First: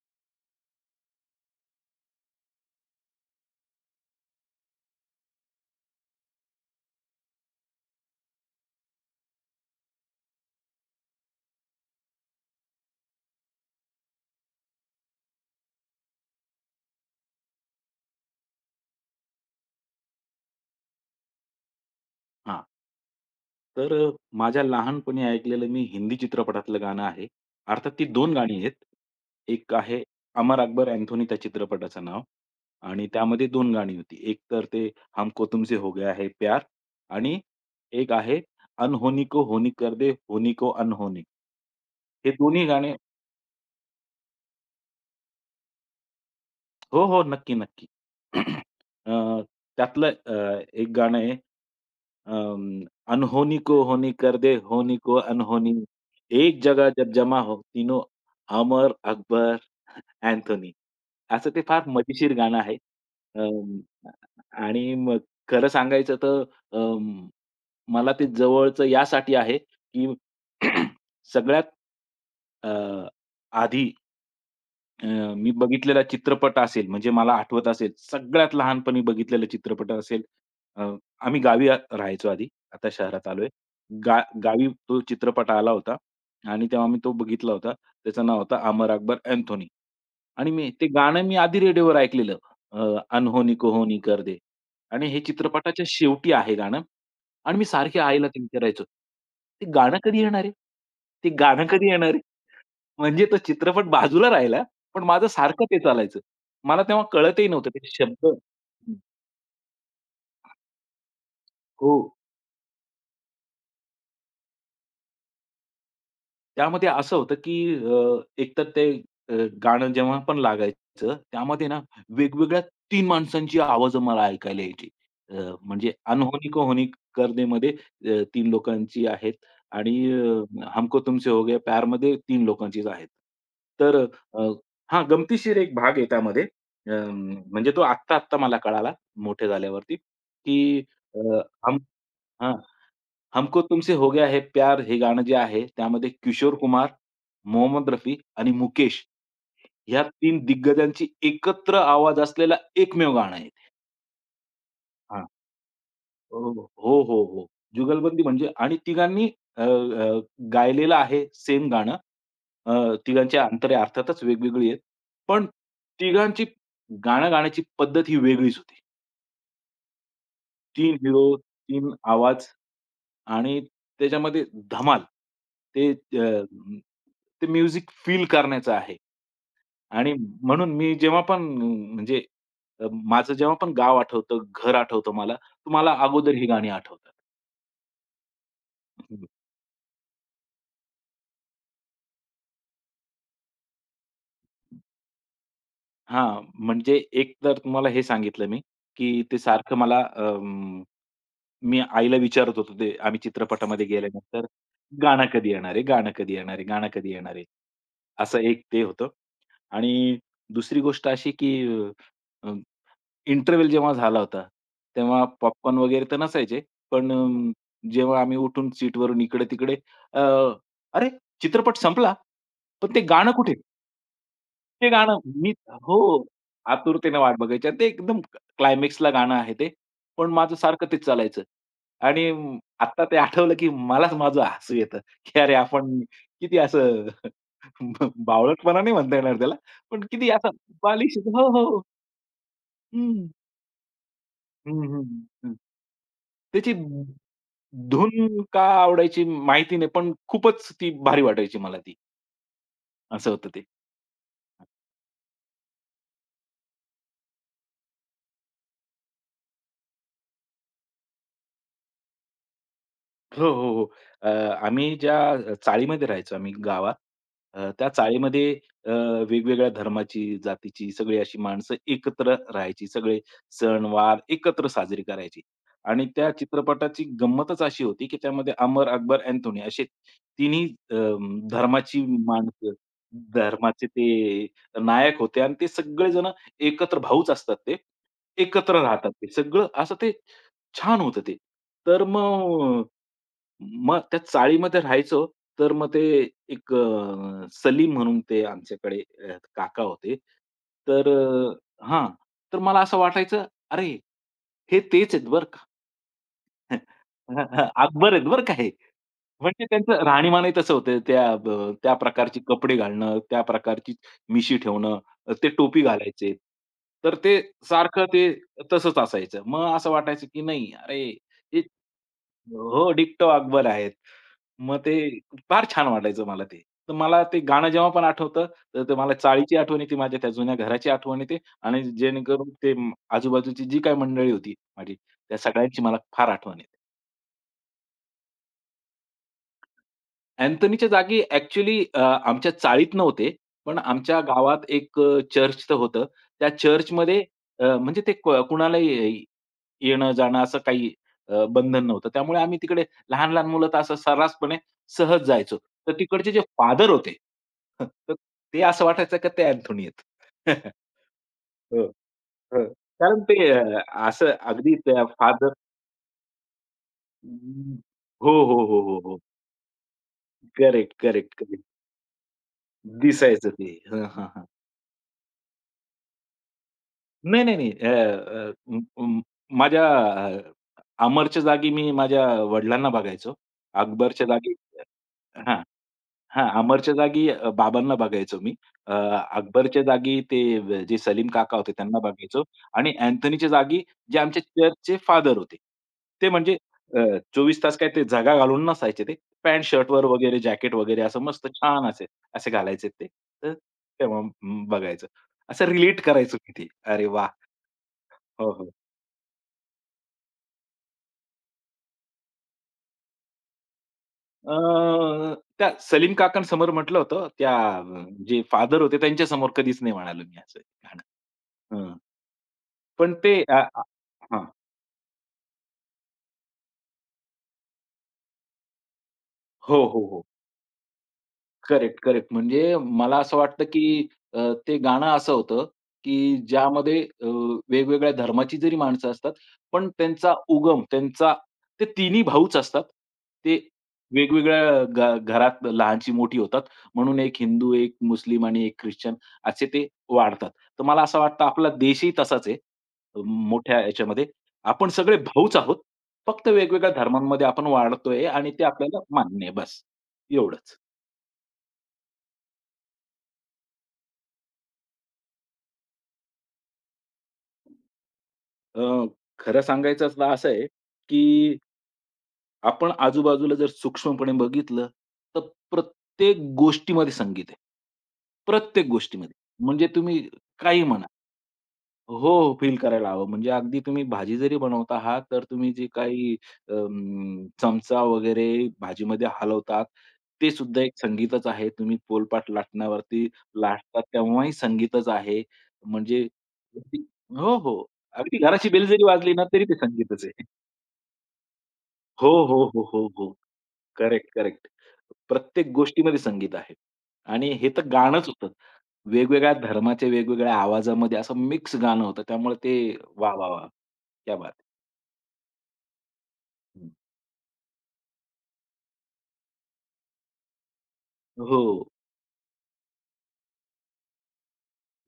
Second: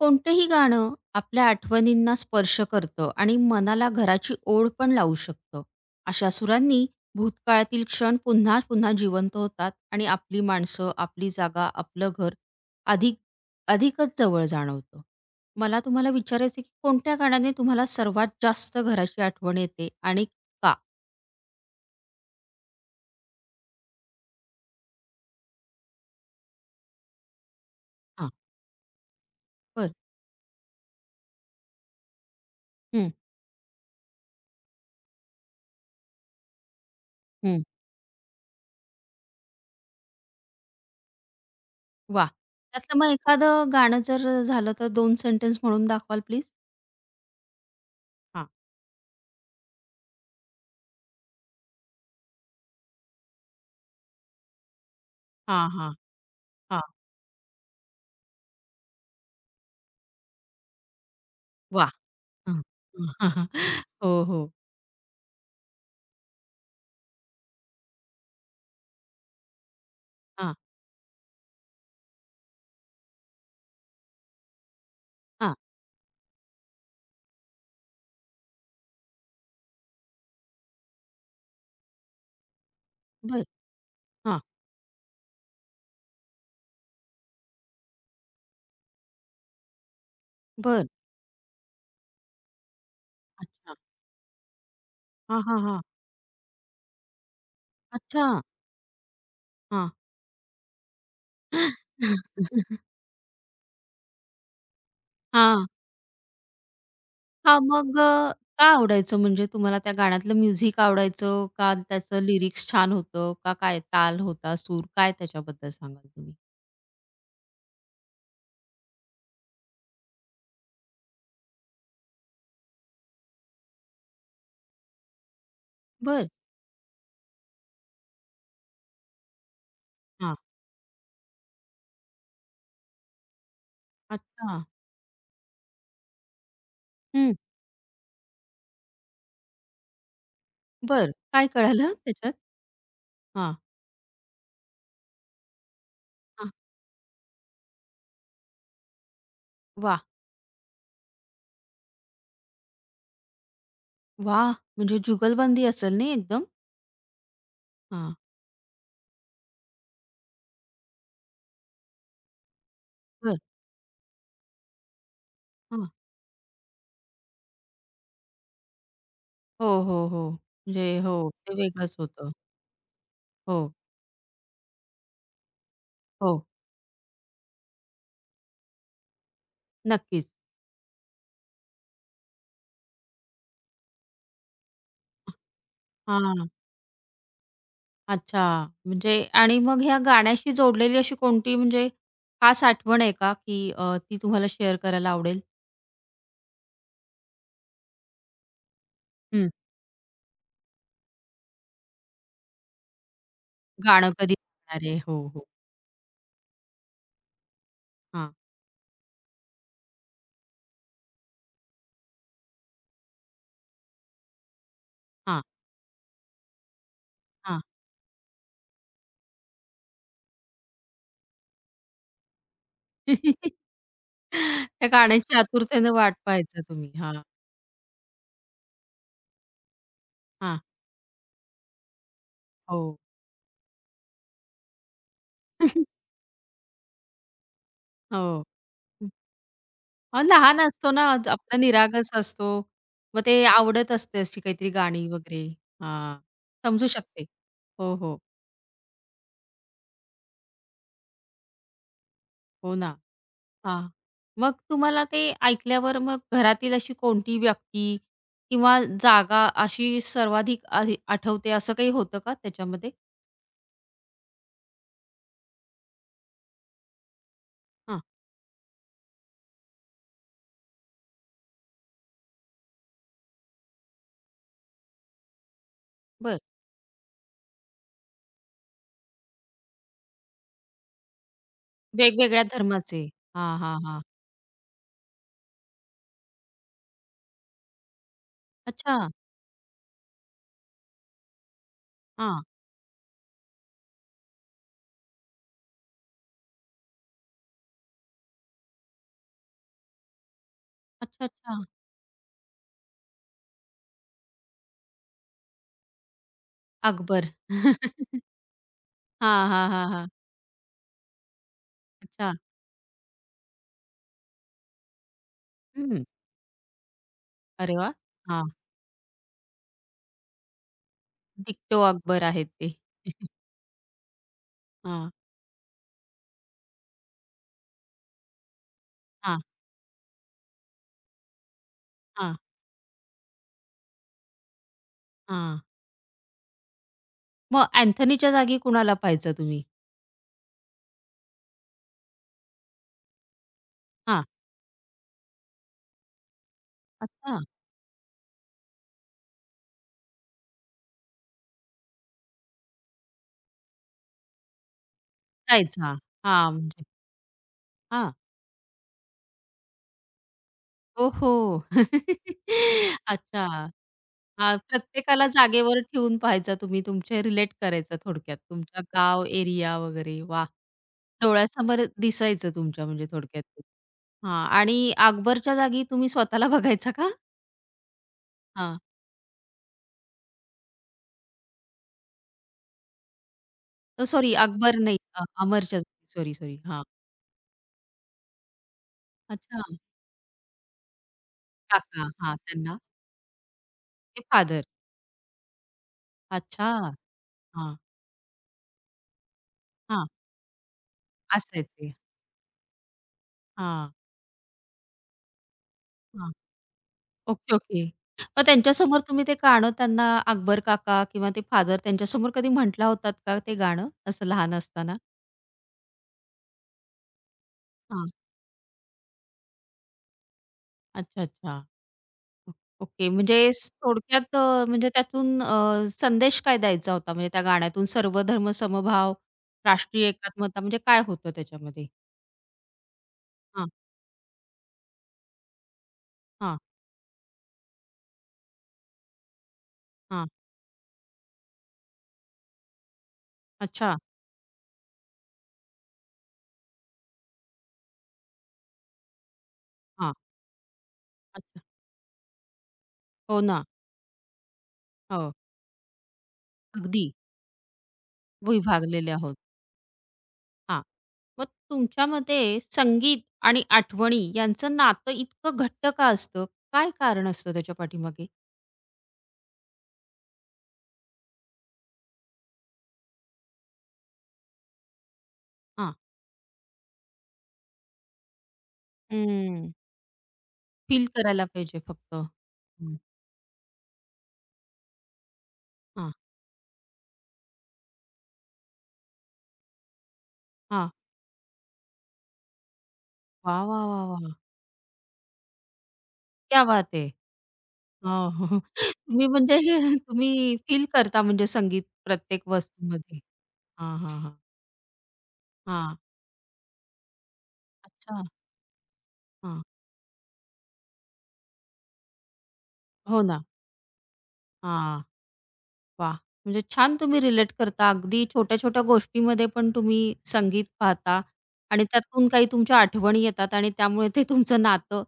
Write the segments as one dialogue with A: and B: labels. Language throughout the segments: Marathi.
A: कोणतंही गाणं आपल्या आठवणींना स्पर्श करतं आणि मनाला घराची ओढ पण लावू शकतं. अशा सुरांनी भूतकाळातील क्षण पुन्हा पुन्हा जिवंत होतात आणि आपली माणसं, आपली जागा, आपलं घर अधिक अधिकच जवळ जाणवतं. मला तुम्हाला विचारायचं की कोणत्या गाण्याने तुम्हाला सर्वात जास्त घराची आठवण येते आणि का?
B: हां. तर अ, माझ्या लहानपणी ऐकलेलं मी हिंदी चित्रपटातलं गाणं आहे. अर्थात ती
A: हां,
B: 2 गाणी आहेत. एक
A: बरं.
B: आहे अमर अकबर अँथोनी त्या चित्रपटाचं नाव आणि
A: हं,
B: त्यामध्ये 2 गाणी होती. एक तर ते हमको तुमसे हो गया है प्यार आणि
A: हं.
B: एक आहे अनहोनी को होनी कर दे होनी को अनहोनी.
A: वाह!
B: हे दोन्ही गाणे
A: त्यातलं मग एखादं गाणं जर झालं तर 2 सेंटन्स म्हणून दाखवाल प्लीज?
B: हो, हो. नक्की, नक्की.
A: हां,
B: अ, त्यातलं एक गाणं आहे. अं, "अनहोनी को होनी कर दे, होनी को
A: हां,
B: अनहोनी,
A: हां,
B: एक
A: हां.
B: जगह जब जमा हो तीनों, अमर, अकबर, अँथोनी." असं ते फार
A: वाह!
B: मजेशीर गाणं
A: हां.
B: आहे.
A: हां, हां,
B: अं,
A: हो, हो.
B: आणि मग खरं सांगायचं तर अं, मला ते जवळचं यासाठी आहे, की
A: हां,
B: सगळ्यात अ, आधी अ, मी
A: हां.
B: बघितलेला चित्रपट असेल, म्हणजे मला आठवत असेल, सगळ्यात लहानपणी बघितलेला चित्रपट असेल, अ, आम्ही गावी राहायचो आधी, आता शहरात
A: बरं.
B: आलोय. गा
A: हां,
B: गावी तो चित्रपट आला होता आणि तेव्हा मी तो बघितला होता. त्याचं नाव होतं अमर अकबर अँथोनी आणि मी ते
A: बरं.
B: गाणं आधी रेडिओवर ऐकलेलं अ, अनहोनी
A: हां,
B: को कर दे आणि हे
A: हां, हां, हां.
B: चित्रपटाच्या शेवटी आहे गाणं आणि मी सारखी आईला
A: अच्छा.
B: ते विचारायचो, "ते
A: हां.
B: गाणं कधी येणार आहे? ते गाणं कधी येणार आहे?" म्हणजे तो चित्रपट बाजूला राहिला, पण माझं सारखं
A: हां.
B: ते चालायचं. मला तेव्हा कळतही
A: हां,
B: नव्हतं ते शब्द.
A: का आवडायचं म्हणजे तुम्हाला त्या गाण्यातलं म्युझिक आवडायचं का
B: हो.
A: त्याचं लिरिक्स छान होतं का काय ताल होता, सूर काय त्याच्याबद्दल सांगाल तुम्ही?
B: त्यामध्ये असं होतं, की एकतर ते अ, गाणं जेव्हा पण लागायचं, त्यामध्ये ना वेगवेगळ्या तीन माणसांची आवाजं मला ऐकायला यायची. अ, म्हणजे
A: बरं.
B: अनहोनी को होनी कर देमध्ये 3 लोकांची आहेत आणि
A: हां.
B: हमको तुमसे हो गया प्यारमध्ये 3 लोकांचीच आहेत. तर अ,
A: अच्छा.
B: हां, गमतीशीर एक भाग आहे त्यामध्ये. अ,
A: हं.
B: म्हणजे तो आत्ता-आत्ता मला कळाला मोठे झाल्यावरती, की
A: बरं.
B: अ,
A: काय
B: हम
A: कळालं त्याच्यात?
B: हां.
A: हां,
B: हमको तुमसे हो गया है प्यार हे गाणं जे आहे त्यामध्ये
A: हां.
B: किशोर कुमार, मोहम्मद रफी आणि मुकेश
A: वाह!
B: ह्या तीन दिग्गजांची एकत्र आवाज असलेला एकमेव गाणं आहे ते.
A: वाह! म्हणजे
B: हां.
A: जुगलबंदी असेल नाही एकदम?
B: हो, हो, हो, हो.
A: हां.
B: जुगलबंदी म्हणजे आणि तिघांनी अ, अ, गायलेलं आहे सेम गाणं. अ, तिघांचे
A: बरं.
B: अंतरे अर्थातच वेगवेगळी आहेत. पण
A: हां.
B: तिघांची गाणं गाण्याची पद्धत ही वेगळीच होती.
A: हो, हो, हो.
B: तीन
A: म्हणजे
B: हिरो,
A: हो, ते
B: तीन
A: वेगळंच होतं.
B: आवाज आणि
A: हो,
B: त्याच्यामध्ये धमाल. ते अ,
A: हो.
B: ते म्युझिक फील करण्याचं आहे आणि
A: नक्कीच.
B: म्हणून मी जेव्हा पण म्हणजे माझं जेव्हा पण गाव आठवतं, घर आठवतं मला, तर मला अगोदर ही
A: हां.
B: गाणी आठवतात.
A: अच्छा. म्हणजे आणि मग ह्या गाण्याशी जोडलेली अशी कोणती म्हणजे खास आठवण आहे का, ती तुम्हाला शेअर करायला आवडेल?
B: हां, म्हणजे एक तर तुम्हाला हे सांगितलं मी, की ते हां.
A: हं.
B: सारखं मला मी आईला विचारत होतो ते आम्ही चित्रपटामध्ये
A: गाणं कधी
B: गेल्यानंतर,
A: ऐकणार आहे? हो,
B: "गाणं
A: हो.
B: कधी येणार आहे? गाणं कधी येणार आहे? गाणं कधी येणार आहे?"
A: हां,
B: असं एक ते होतं. आणि दुसरी गोष्ट अशी की अ, अ, इंटरव्हल जेव्हा झाला होता, तेव्हा
A: हां,
B: पॉपकॉर्न वगैरे तर नसायचे. पण
A: हां.
B: जेव्हा आम्ही उठून सीटवरून इकडे-तिकडे अ, "अरे, चित्रपट संपला, पण ते गाणं कुठे?" ते
A: त्या
B: गाणं
A: गाण्याची
B: मी
A: आतुरतेने
B: हो,
A: वाट पाहायचा तुम्ही. हां,
B: आतुरतेने वाट बघायची आणि ते एकदम क्लायमॅक्सला गाणं आहे ते. पण माझं
A: हां.
B: सारखं तेच चालायचं आणि
A: हो.
B: आत्ता ते आठवलं, की मलाच माझं हसू येतं, की अरे आपण किती असं
A: हो.
B: बावळटपणा नाही म्हणता येणार त्याला, पण किती असं
A: लहान असतो ना,
B: बालिश.
A: आज
B: हो,
A: आपला
B: हो.
A: निरागस असतो. मग
B: हं,
A: ते आवडत असते अशी काहीतरी
B: हं, हं,
A: गाणी वगैरे.
B: हं.
A: हां,
B: त्याची
A: समजू शकते. हो, हो.
B: धून का आवडायची माहिती नाही, पण खूपच ती भारी वाटायची मला ती.
A: हो ना.
B: असं होतं ते.
A: हां. मग तुम्हाला ते ऐकल्यावर मग घरातील अशी कोणती व्यक्ती किंवा जागा अशी सर्वाधिक आधी आठवते असं काही होतं का त्याच्यामध्ये?
B: हो, हो, हो. अ, आम्ही ज्या चाळीमध्ये राहायचो आम्ही गावात. त्या
A: हां,
B: चाळीमध्ये अ, वेगवेगळ्या धर्माची, जातीची सगळी अशी माणसं एकत्र राहायची. सगळे सण एकत्र साजरी करायची. आणि त्या
A: बरं.
B: चित्रपटाची गंमतच अशी होती, की त्यामध्ये अमर, अकबर, अँथोनी असे तिन्ही अ, धर्माची
A: वेगवेगळ्या
B: माणसं,
A: धर्माचे. हां, हां,
B: धर्माचे
A: हां.
B: ते नायक होते आणि ते सगळेजण एकत्र भाऊच असतात ते. एकत्र
A: अच्छा.
B: राहतात ते. सगळं असं ते छान होतं ते. तर
A: हां.
B: मग मग त्या चाळीमध्ये राहायचो. तर मग ते एक सलीम म्हणून ते आमच्याकडे काका होते. तर
A: अच्छा,
B: अ,
A: अच्छा.
B: हां. तर मला असं वाटायचं, "अरे, हे तेच आहेत बरं का."
A: अकबर.
B: अकबर आहेत बरं का हे.
A: हां,
B: म्हणजे
A: हां, हां,
B: त्यांचं
A: हां.
B: राहणीमानही तसं होतं. त्या
A: अच्छा.
B: प्रकारचे कपडे घालणं, त्या प्रकारची मिशी ठेवणं, ते टोपी
A: हं.
B: घालायचे. तर ते
A: अरे वाह!
B: सारखं ते
A: हां.
B: तसंच असायचं. मग असं वाटायचं, की नाही, अरे, हे
A: डिक्टो अकबर आहेत ते.
B: हो, डिक्टो अकबर आहेत. मग ते
A: हां,
B: फार छान वाटायचं मला ते. तर मला ते गाणं जेव्हा पण आठवतं, तर ते मला
A: हां,
B: चाळीची आठवण येते, माझ्या त्या जुन्या घराची आठवण येते आणि
A: हां,
B: जेणेकरून आजूबाजूची जी काही मंडळी होती माझी, त्या
A: हां.
B: सगळ्यांची मला फार आठवण येते.
A: मग अँथनीच्या जागी कुणाला पाहायचं तुम्ही?
B: अँथोनीच्या जागी ॲक्चुअली आमच्या चाळीत नव्हते. पण आमच्या
A: हां,
B: गावात एक चर्च तर होतं. त्या चर्चमध्ये
A: अच्छा
B: म्हणजे ते कुणालाही येणं-जाणं असं काही बंधन नव्हतं. त्यामुळे आम्ही तिकडे लहान-लहान मुलं तर असं सर्रासपणे सहज जायचो.
A: जायचा.
B: तर तिकडचे जे
A: हां, म्हणजे
B: फादर होते,
A: हां.
B: तर ते असं वाटायचं का ते अँथोनी आहेत.
A: ओहो!
B: हो. हो. कारण ते
A: अच्छा.
B: अ, असं
A: हां,
B: अगदी त्या
A: प्रत्येकाला
B: फादर.
A: जागेवर ठेवून पाहायचा तुम्ही, तुमचे रिलेट करायचं
B: हो,
A: थोडक्यात.
B: हो, हो,
A: तुमच्या
B: हो, हो.
A: गाव, एरिया वगैरे. वाह!
B: Correct, correct.
A: डोळ्यासमोर दिसायचं तुमच्या म्हणजे थोडक्यात
B: दिसायचं
A: ते.
B: ते. हं, हां, हां.
A: हां आणि अकबरच्या जागी तुम्ही स्वतःला बघायचा का?
B: नाही, नाही, नाही. अ, अ,
A: हां,
B: म म- माझ्या अ, अमरच्या जागी मी माझ्या वडिलांना बघायचो. अकबरच्या
A: सॉरी
B: जागी
A: अकबर नाही
B: हां.
A: अमरच्या जागी. सॉरी,
B: हां,
A: सॉरी. हां,
B: अमरच्या जागी बाबांना बघायचो मी. अ,
A: अच्छा.
B: अकबरच्या जागी ते जे सलीम काका होते त्यांना
A: काका हां,
B: बघायचो
A: त्यांना
B: आणि अँथोनीच्या जागी जे
A: ते
B: आमचे
A: फादर.
B: चर्चचे फादर होते. ते म्हणजे
A: अच्छा.
B: अ, 24
A: हां,
B: तास काय ते झगा घालून नसायचे ते. पॅन्ट शर्टवर
A: हां.
B: वगैरे जॅकेट वगैरे असं मस्त छान
A: असायचे.
B: असे असे घालायचे ते. तर
A: हां,
B: तेव्हा बघायचो. असं रिलेट
A: हां.
B: करायचो मी ते. अरे वाह!
A: Okay, okay. मग
B: हो, हो.
A: त्यांच्यासमोर तुम्ही ते गाणं त्यांना अकबर काका किंवा ते फादर त्यांच्यासमोर कधी म्हटला होतात का ते गाणं असं लहान असताना?
B: त्या सलीम काकांसमोर म्हटलं होतं, त्या
A: हां.
B: जे फादर होते त्यांच्यासमोर कधीच नाही म्हणालो मी असं गाणं.
A: अच्छा, अच्छा. ओ ओके.
B: पण ते
A: म्हणजे
B: अ,
A: स-
B: अ
A: थोडक्यात
B: हां.
A: म्हणजे त्यातून संदेश काय द्यायचा होता म्हणजे त्या गाण्यातून सर्वधर्म समभाव,
B: हो, हो,
A: राष्ट्रीय
B: हो.
A: एकात्मता म्हणजे काय होतं त्याच्यामध्ये?
B: Correct, correct. म्हणजे मला असं वाटतं,
A: हां,
B: की ते गाणं असं होतं, की
A: हां,
B: ज्यामध्ये वेगवेगळ्या धर्माची जरी माणसं असतात, पण
A: हां.
B: त्यांचा उगम, त्यांचा ते तिन्ही भाऊच असतात. ते
A: अच्छा.
B: वेगवेगळ्या घरात लहानची-मोठी होतात. म्हणून एक हिंदू, एक मुस्लिम आणि एक ख्रिश्चन असे ते
A: हां.
B: वाढतात. तर मला असं वाटतं
A: अच्छा.
B: आपला देशही तसाच आहे.
A: हो ना.
B: मोठ्या याच्यामध्ये. आपण सगळे
A: हो.
B: भाऊच आहोत. फक्त वेगवेगळ्या
A: अगदी.
B: धर्मांमध्ये आपण वाढतोय आणि ते आपल्याला
A: विभागलेले आहोत.
B: मान्य आहे. बस एवढंच.
A: हां. मग तुमच्या मते संगीत आणि आठवणी यांचं नातं इतकं घट्ट का असतं? काय कारण असतं त्याच्या पाठीमागे?
B: अ, खरं सांगायचं असलं असं आहे, की आपण आजूबाजूला जर सूक्ष्मपणे बघितलं, तर
A: हां.
B: प्रत्येक गोष्टीमध्ये संगीत आहे. प्रत्येक गोष्टीमध्ये.
A: हं.
B: म्हणजे तुम्ही काही म्हणा.
A: फील करायला पाहिजे फक्त.
B: हो, हो. फील
A: हं.
B: करायला हवं. म्हणजे अगदी तुम्ही भाजी जरी बनवत आहात, तर तुम्ही जे
A: हां,
B: काही चमचा वगैरे भाजीमध्ये हलवतात, ते सुद्धा
A: हां.
B: एक संगीतच आहे. तुम्ही पोलपाट लाटण्यावरती
A: वाह, वाह,
B: लाटतात
A: वाह, वाह!
B: तेव्हाही संगीतच आहे. म्हणजे
A: क्या बात है!
B: हो, हो.
A: हां,
B: अगदी
A: हो, हो.
B: घराची बेल जरी
A: तुम्ही
B: वाजली ना,
A: म्हणजे
B: तरी ते
A: हे
B: संगीतच आहे.
A: तुम्ही फील करता म्हणजे संगीत
B: हो,
A: प्रत्येक
B: हो, हो, हो,
A: वस्तूमध्ये.
B: हो.
A: हां, हां,
B: करेक्ट,
A: हां.
B: करेक्ट. प्रत्येक
A: हां.
B: गोष्टीमध्ये संगीत आहे. आणि हे तर
A: अच्छा.
B: गाणंच होतं. वेगवेगळ्या
A: हां.
B: धर्माच्या वेगवेगळ्या आवाजामध्ये असं मिक्स गाणं होतं. त्यामुळे ते
A: हो
B: वा,
A: ना.
B: वा, वा. क्या बात
A: हां. वाह! म्हणजे
B: है!
A: छान तुम्ही रिलेट करता. अगदी छोट्या-छोट्या गोष्टीमध्ये पण तुम्ही संगीत पाहता
B: हो.
A: आणि त्यातून काही तुमच्या आठवणी येतात आणि त्यामुळे ते तुमचं नातं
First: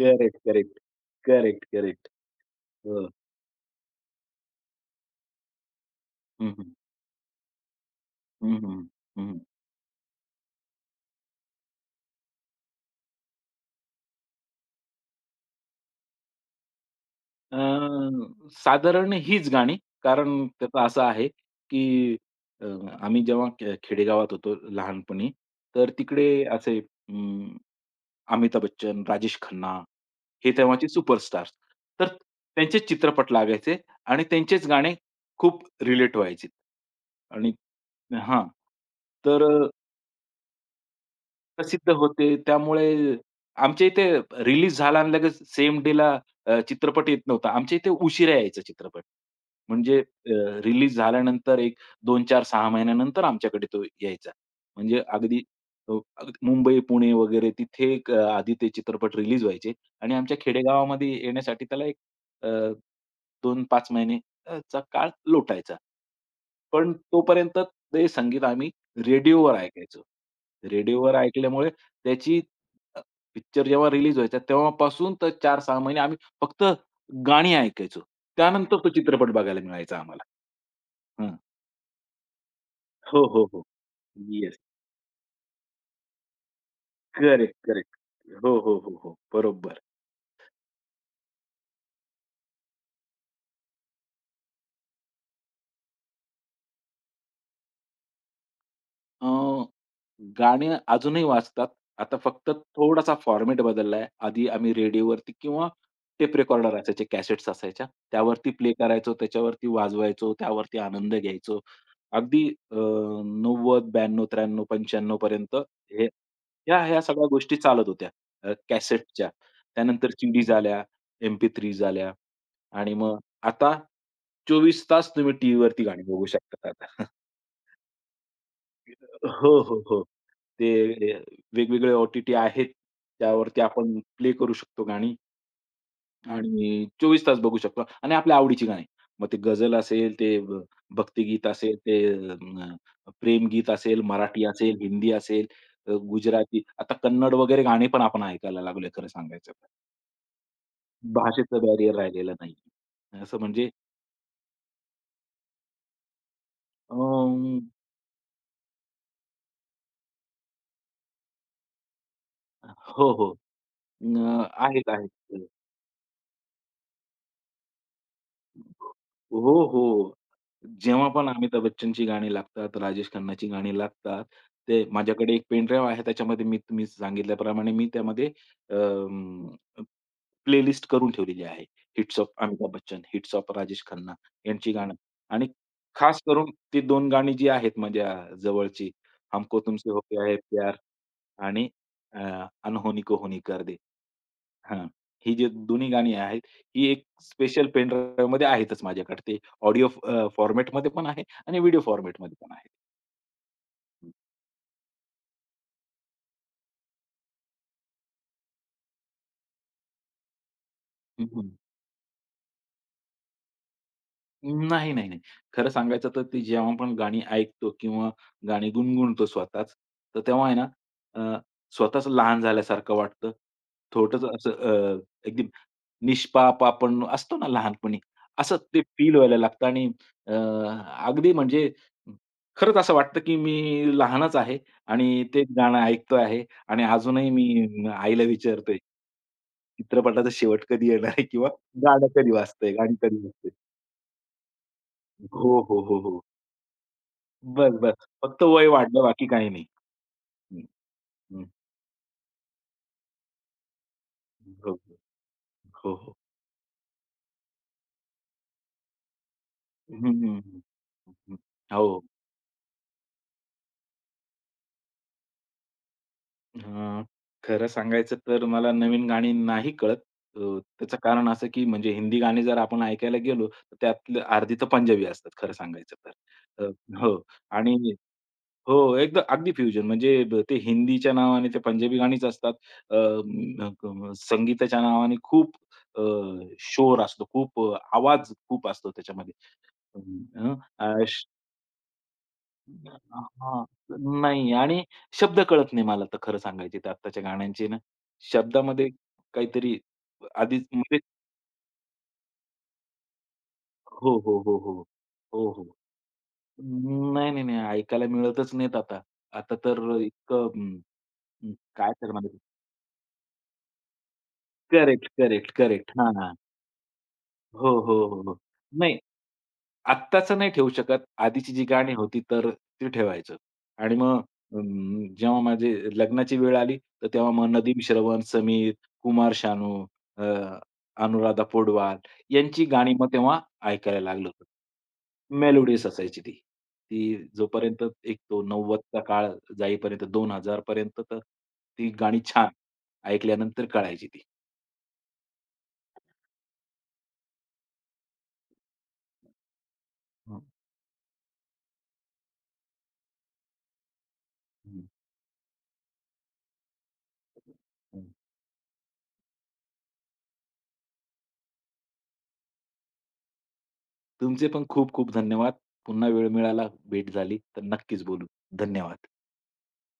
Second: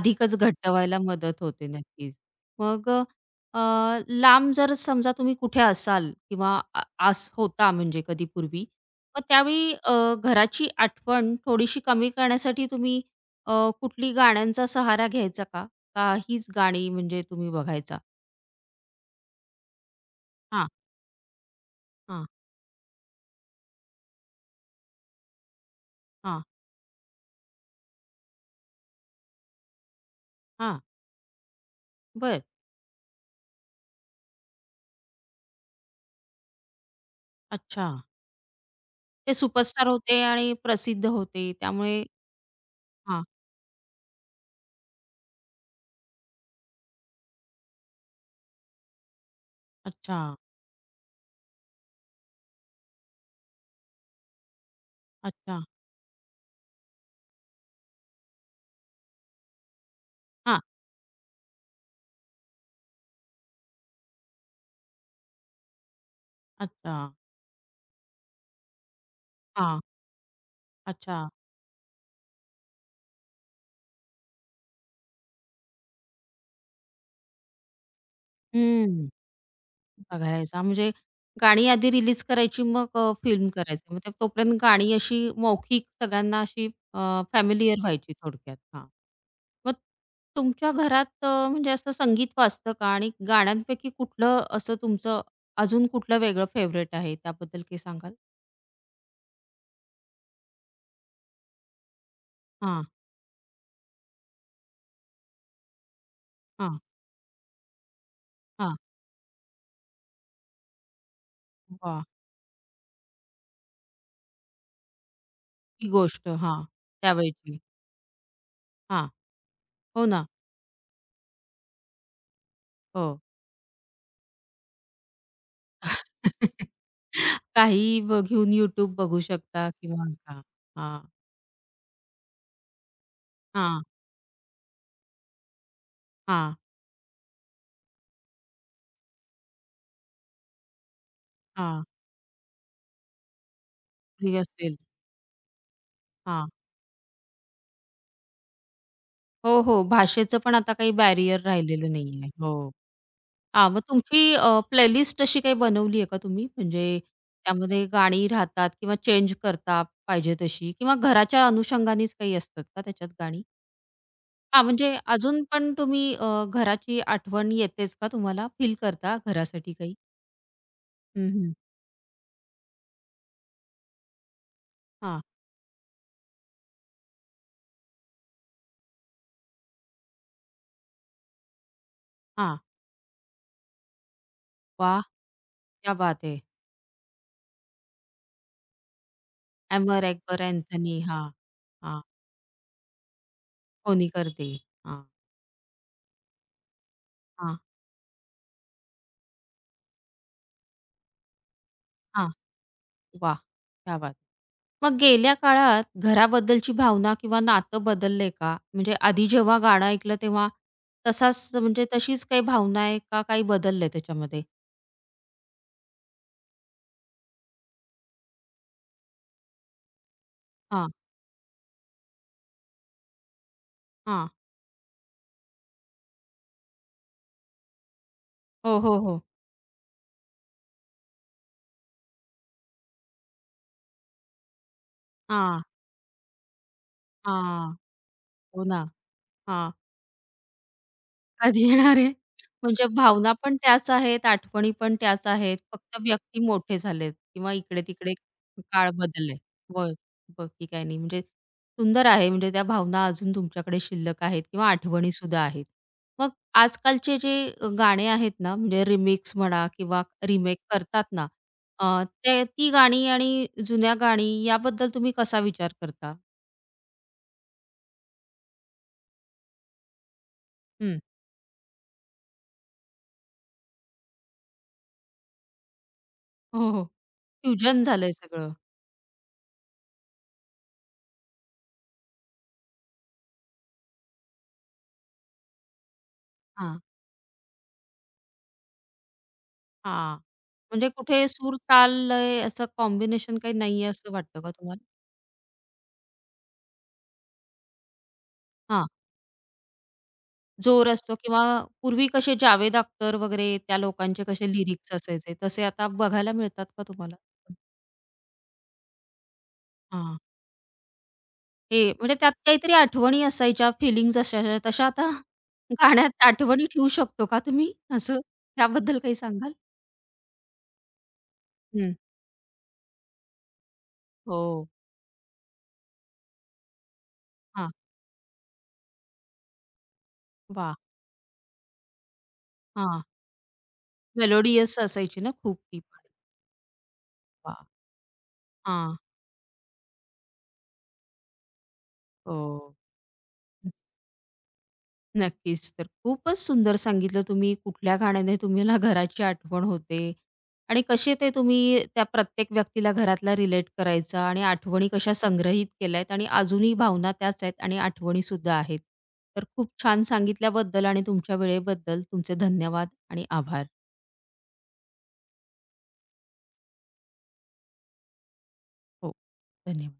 B: करेक्ट,
A: घट्ट
B: करेक्ट.
A: व्हायला मदत
B: करेक्ट,
A: होते
B: करेक्ट.
A: नक्कीच. मग अ,
B: हो.
A: लांब जर समजा तुम्ही कुठे असाल
B: हं,
A: किंवा
B: हं.
A: अ, आस होता म्हणजे कधी
B: हं,
A: पूर्वी,
B: हं.
A: मग
B: हं,
A: त्यावेळी अ, घराची आठवण थोडीशी कमी करण्यासाठी तुम्ही कुठली गाण्यांचा सहारा घ्यायचा का? का हीच गाणी म्हणजे तुम्ही बघायचा?
B: साधारण हीच गाणी. कारण
A: हां,
B: त्याचं असं आहे, की
A: हां,
B: अ, आम्ही जेव्हा खेडेगावात होतो लहानपणी, तर
A: हां,
B: तिकडे असे अमिताभ बच्चन, राजेश खन्ना हे
A: हां.
B: तेव्हाचे सुपरस्टार्स. तर
A: बरं.
B: त्यांचेच चित्रपट लागायचे आणि त्यांचेच गाणे खूप रिलेट व्हायचे. आणि
A: अच्छा.
B: हां.
A: ते
B: तर
A: सुपरस्टार होते आणि प्रसिद्ध होते
B: प्रसिद्ध
A: त्यामुळे
B: होते. त्यामुळे
A: हां.
B: आमच्या इथे रिलीज झाला आणि लगेच सेम डेला चित्रपट येत नव्हता. आमच्या इथे उशिरा यायचा चित्रपट. म्हणजे
A: अच्छा,
B: रिलीज झाल्यानंतर एक 2, 4, 6 महिन्यानंतर आमच्याकडे तो यायचा. म्हणजे
A: अच्छा.
B: अ, अगदी मुंबई, पुणे वगैरे तिथे एक आधी ते चित्रपट रिलीज व्हायचे आणि आमच्या
A: हां.
B: खेडेगावामध्ये येण्यासाठी त्याला एक अ, 2-5 महिने चा काळ लोटायचा. पण
A: अच्छा.
B: तोपर्यंत ते संगीत आम्ही रेडिओवर
A: हां.
B: ऐकायचो. रेडिओवर
A: अच्छा.
B: ऐकल्यामुळे त्याची अ, पिक्चर जेव्हा रिलीज व्हायचा तेव्हापासून तर 4-6 महिने आम्ही फक्त गाणी ऐकायचो. त्यानंतर तो
A: हं.
B: चित्रपट बघायला मिळायचा आम्हाला.
A: बघायचा म्हणजे
B: हं.
A: गाणी आधी रिलीज करायची मग
B: हो, हो,
A: फिल्म
B: हो.
A: करायचं. मग ते-
B: येस.
A: तोपर्यंत गाणी अशी मौखिक सगळ्यांना अशी अ,
B: करेक्ट, करेक्ट.
A: व्हायची थोडक्यात.
B: हो, हो,
A: हां.
B: हो, हो.
A: मग
B: बरोबर.
A: तुमच्या घरात म्हणजे असं संगीत वाजतं का? आणि गाण्यांपैकी कुठलं असं तुमचं अजून कुठलं वेगळं फेव्हरेट आहे त्याबद्दल काही सांगाल?
B: अ, गाणी अजूनही वाजतात. आता फक्त
A: हां,
B: थोडासा फॉर्मॅट बदललाय. आधी आम्ही रेडिओवरती किंवा टेप रेकॉर्डर
A: हां,
B: असायचे, कॅसेट्स असायच्या. त्यावरती प्ले
A: हां.
B: करायचो, त्याच्यावरती वाजवायचो, त्यावरती आनंद घ्यायचो.
A: वाह!
B: अगदी अ, 90, 92, 93, 95 पर्यंत
A: ती
B: हे
A: गोष्ट हां,
B: ह्या ह्या सगळ्या गोष्टी
A: त्यावेळची.
B: चालत होत्या
A: हां,
B: कॅसेटच्या.
A: हो
B: त्यानंतर
A: ना,
B: सीडीज आल्या, एम-पी-MP3s आणि मग
A: हो.
B: आता 24 तास तुम्ही टीव्हीवरती गाणी बघू शकता आता.
A: काहीही ब घेऊन YouTube बघू
B: हो,
A: शकता
B: हो, हो.
A: किंवा हां,
B: ते
A: हां,
B: वेगवेगळे ओ-टी-टी आहेत. त्यावरती
A: हां,
B: आपण प्ले करू शकतो गाणी
A: हां,
B: आणि 24 तास बघू शकतो आणि आपल्या आवडीची गाणी. मग ते गझल असेल, ते भक्तिगीत असेल,
A: हां,
B: ते अ, प्रेमगीत असेल,
A: फ्री
B: मराठी असेल,
A: असेल.
B: हिंदी असेल,
A: हां,
B: गुजराती. आता कन्नड वगैरे गाणी पण आपण ऐकायला लागलोय खरं सांगायचं
A: हो,
B: तर.
A: हो. भाषेचं पण आता काही बॅरियर
B: भाषेचं
A: राहिलेलं
B: बॅरियर
A: नाहीये.
B: राहिलेलं नाही.
A: हो.
B: असं म्हणजे
A: हां, मग तुमची प्लेलिस्ट अशी काही बनवली आहे का तुम्ही? म्हणजे
B: अ,
A: त्यामध्ये गाणी राहतात किंवा चेंज करता पाहिजे तशी किंवा घराच्या अनुषंगानेच काही असतात का त्याच्यात
B: हो, हो.
A: गाणी? हां,
B: आहेत,
A: म्हणजे
B: आहेत.
A: अजून पण तुम्ही घराची आठवण येतेच का तुम्हाला? फील करता
B: हो,
A: घरासाठी काही?
B: हो. जेव्हा पण
A: हं, हं.
B: अमिताभ बच्चनची गाणी लागतात, राजेश खन्नाची गाणी लागतात, ते
A: हां,
B: माझ्याकडे एक पेन आहे. त्याच्यामध्ये तुम्ही सांगितल्याप्रमाणे मी त्यामध्ये प्लेलिस्ट करून ठेवलेली आहे. हिट्स ऑफ
A: हां.
B: अमिताभ बच्चन, हिट्स ऑफ राजेश खन्ना यांची गाणं
A: वाह!
B: आणि
A: क्या
B: खास
A: बात है!
B: करून ती 2 गाणी जी आहेत माझ्या जवळची, हमको तुमसे हो
A: एमर
B: गया है
A: एक्बर
B: प्यार
A: एंथनी. हां,
B: आणि
A: हां.
B: अ, अनहोनी को होनी कर दे.
A: कोणी करते.
B: हां.
A: हां,
B: ही जी दोन्ही गाणी आहेत, ही एक
A: हां,
B: स्पेशल पेन ड्राईव्हमध्ये आहेतच माझ्याकडे. ते ऑडिओ फॉर्मॅटमध्ये पण आहे आणि व्हिडिओ
A: हां.
B: फॉर्मॅटमध्ये पण आहे.
A: वाह! क्या बात! मग गेल्या काळात घराबद्दलची भावना किंवा नातं बदललंय का? म्हणजे आधी जेव्हा गाणं ऐकलं तेव्हा
B: हं,
A: तसाच
B: हं.
A: म्हणजे तशीच काही भावना आहे का काही बदललंय त्याच्यामध्ये?
B: नाही, नाही, नाही. खरं सांगायचं तर ती जेव्हा आपण गाणी ऐकतो किंवा गाणी गुणगुणतो स्वतःच, तर तेव्हा आहे ना
A: हां,
B: अ, स्वतःच लहान झाल्यासारखं वाटतं.
A: हां.
B: छोटंसं असं एकदम निष्पाप आपण असतो ना लहानपणी, असं
A: हो,
B: ते
A: हो,
B: फील
A: हो.
B: व्हायला लागतं आणि अ, अगदी म्हणजे खरंच असं वाटतं, की मी लहानच आहे आणि तेच
A: हां,
B: गाणं ऐकतो आहे आणि अजूनही
A: हां.
B: मी आईला
A: हो
B: विचारतोय,
A: ना. हां.
B: चित्रपटाचा शेवट कधी येणार आहे किंवा
A: कधी येणार
B: गाणं
A: आहे?
B: कधी वाजतंय,
A: म्हणजे
B: गाणी कधी
A: भावना
B: वाजतंय?
A: पण त्याच आहेत, आठवणी पण त्याच
B: हो,
A: आहेत.
B: हो,
A: फक्त
B: हो, हो.
A: व्यक्ती मोठे झालेत किंवा
B: बरं, बरं.
A: इकडे-तिकडे
B: फक्त वय
A: काळ
B: वाढलं बाकी
A: बदललाय.
B: काही नाही.
A: होय,
B: हं,
A: बाकी काही नाही. म्हणजे
B: हं.
A: सुंदर आहे म्हणजे त्या भावना अजून तुमच्याकडे शिल्लक आहेत किंवा
B: हो, हो.
A: आठवणीसुद्धा आहेत.
B: हो, हो.
A: मग आजकालचे जे गाणे आहेत ना, म्हणजे रिमिक्स म्हणा
B: हं,
A: किंवा
B: हं,
A: रिमेक
B: हं.
A: करतात ना,
B: हो.
A: ते ती गाणी आणि जुन्या गाणी याबद्दल तुम्ही कसा विचार करता?
B: हां, खरं सांगायचं तर मला नवीन गाणी नाही कळत. त्याचं
A: हं.
B: कारण असं की म्हणजे हिंदी गाणी जर आपण ऐकायला गेलो, तर त्यातलं अर्धी तर पंजाबी असतात खरं सांगायचं तर. अ,
A: हो, हो.
B: हो आणि
A: फ्युजन झालंय सगळं.
B: हो, एकदम अगदी फ्युजन म्हणजे ते हिंदीच्या नावाने ते पंजाबी गाणीच असतात. अ, म क संगीताच्या नावाने खूप अ,
A: हां.
B: शोर असतो, खूप आवाज खूप असतो त्याच्यामध्ये.
A: हां. म्हणजे
B: अ,
A: कुठे सूर, ताल, लय असं कॉम्बिनेशन काही
B: हां.
A: नाहीये असं वाटतं का
B: नाही आणि
A: तुम्हाला?
B: शब्द कळत नाही मला तर खरं सांगायचे तर आत्ताच्या गाण्यांचे ना,
A: हां.
B: शब्दामध्ये काहीतरी आधीच
A: जोर
B: म्हणजे
A: असतो किंवा पूर्वी कसे जावेद अख्तर वगैरे त्या
B: हो,
A: लोकांचे
B: हो,
A: कसे
B: हो, हो.
A: लिरिक्स असायचे
B: हो,
A: तसे
B: हो.
A: आता बघायला मिळतात का तुम्हाला?
B: नाही, नाही, नाही. ऐकायला मिळतच नाहीत आता. आता तर
A: हां.
B: इतकं
A: हे
B: काय
A: म्हणजे
B: करणार
A: त्यात
B: आहे?
A: काहीतरी आठवणी असायच्या, फीलिंग्ज असायच्या तशा
B: करेक्ट,
A: आता
B: करेक्ट, करेक्ट.
A: गाण्यात
B: हां.
A: आठवणी ठेवू शकतो का
B: हो,
A: तुम्ही?
B: हो,
A: असं
B: हो, हो. नाही,
A: त्याबद्दल काही सांगाल?
B: आत्ताचं नाही ठेवू शकत. आधीची जी गाणी
A: हं.
B: होती तर ती ठेवायचं आणि मग
A: हो.
B: जेव्हा माझी लग्नाची वेळ आली, तर तेव्हा मग
A: हां.
B: नदीम श्रवण, समीर, कुमार शानू, अ,
A: वाह!
B: अनुराधा पौडवाल यांची गाणी
A: हां.
B: मग तेव्हा ऐकायला लागलो होतो.
A: मेलोडियस असायची ना खूप ती
B: मेलोडीयस
A: पण.
B: असायची ती. ती
A: वाह!
B: जोपर्यंत एक तो
A: हां.
B: 90चा काळ जाईपर्यंत 2000 पर्यंत तर ती गाणी छान
A: हो.
B: ऐकल्यानंतर कळायची ती.
A: नक्कीच. तर खूपच सुंदर सांगितलं तुम्ही कुठल्या गाण्याने तुम्हाला घराची आठवण होते
B: हं,
A: आणि कसे ते तुम्ही त्या प्रत्येक व्यक्तीला घरातला रिलेट करायचा आणि आठवणी कशा संग्रहित केल्या आहेत आणि अजूनही भावना त्याच आहेत आणि
B: हं.
A: आठवणीसुद्धा आहेत. तर खूप छान सांगितल्याबद्दल आणि तुमच्या वेळेबद्दल तुमचे धन्यवाद आणि आभार.
B: तुमचे पण खूप खूप धन्यवाद. पुन्हा वेळ मिळाला, भेट झाली तर नक्कीच बोलू. धन्यवाद.
A: हो, धन्यवाद.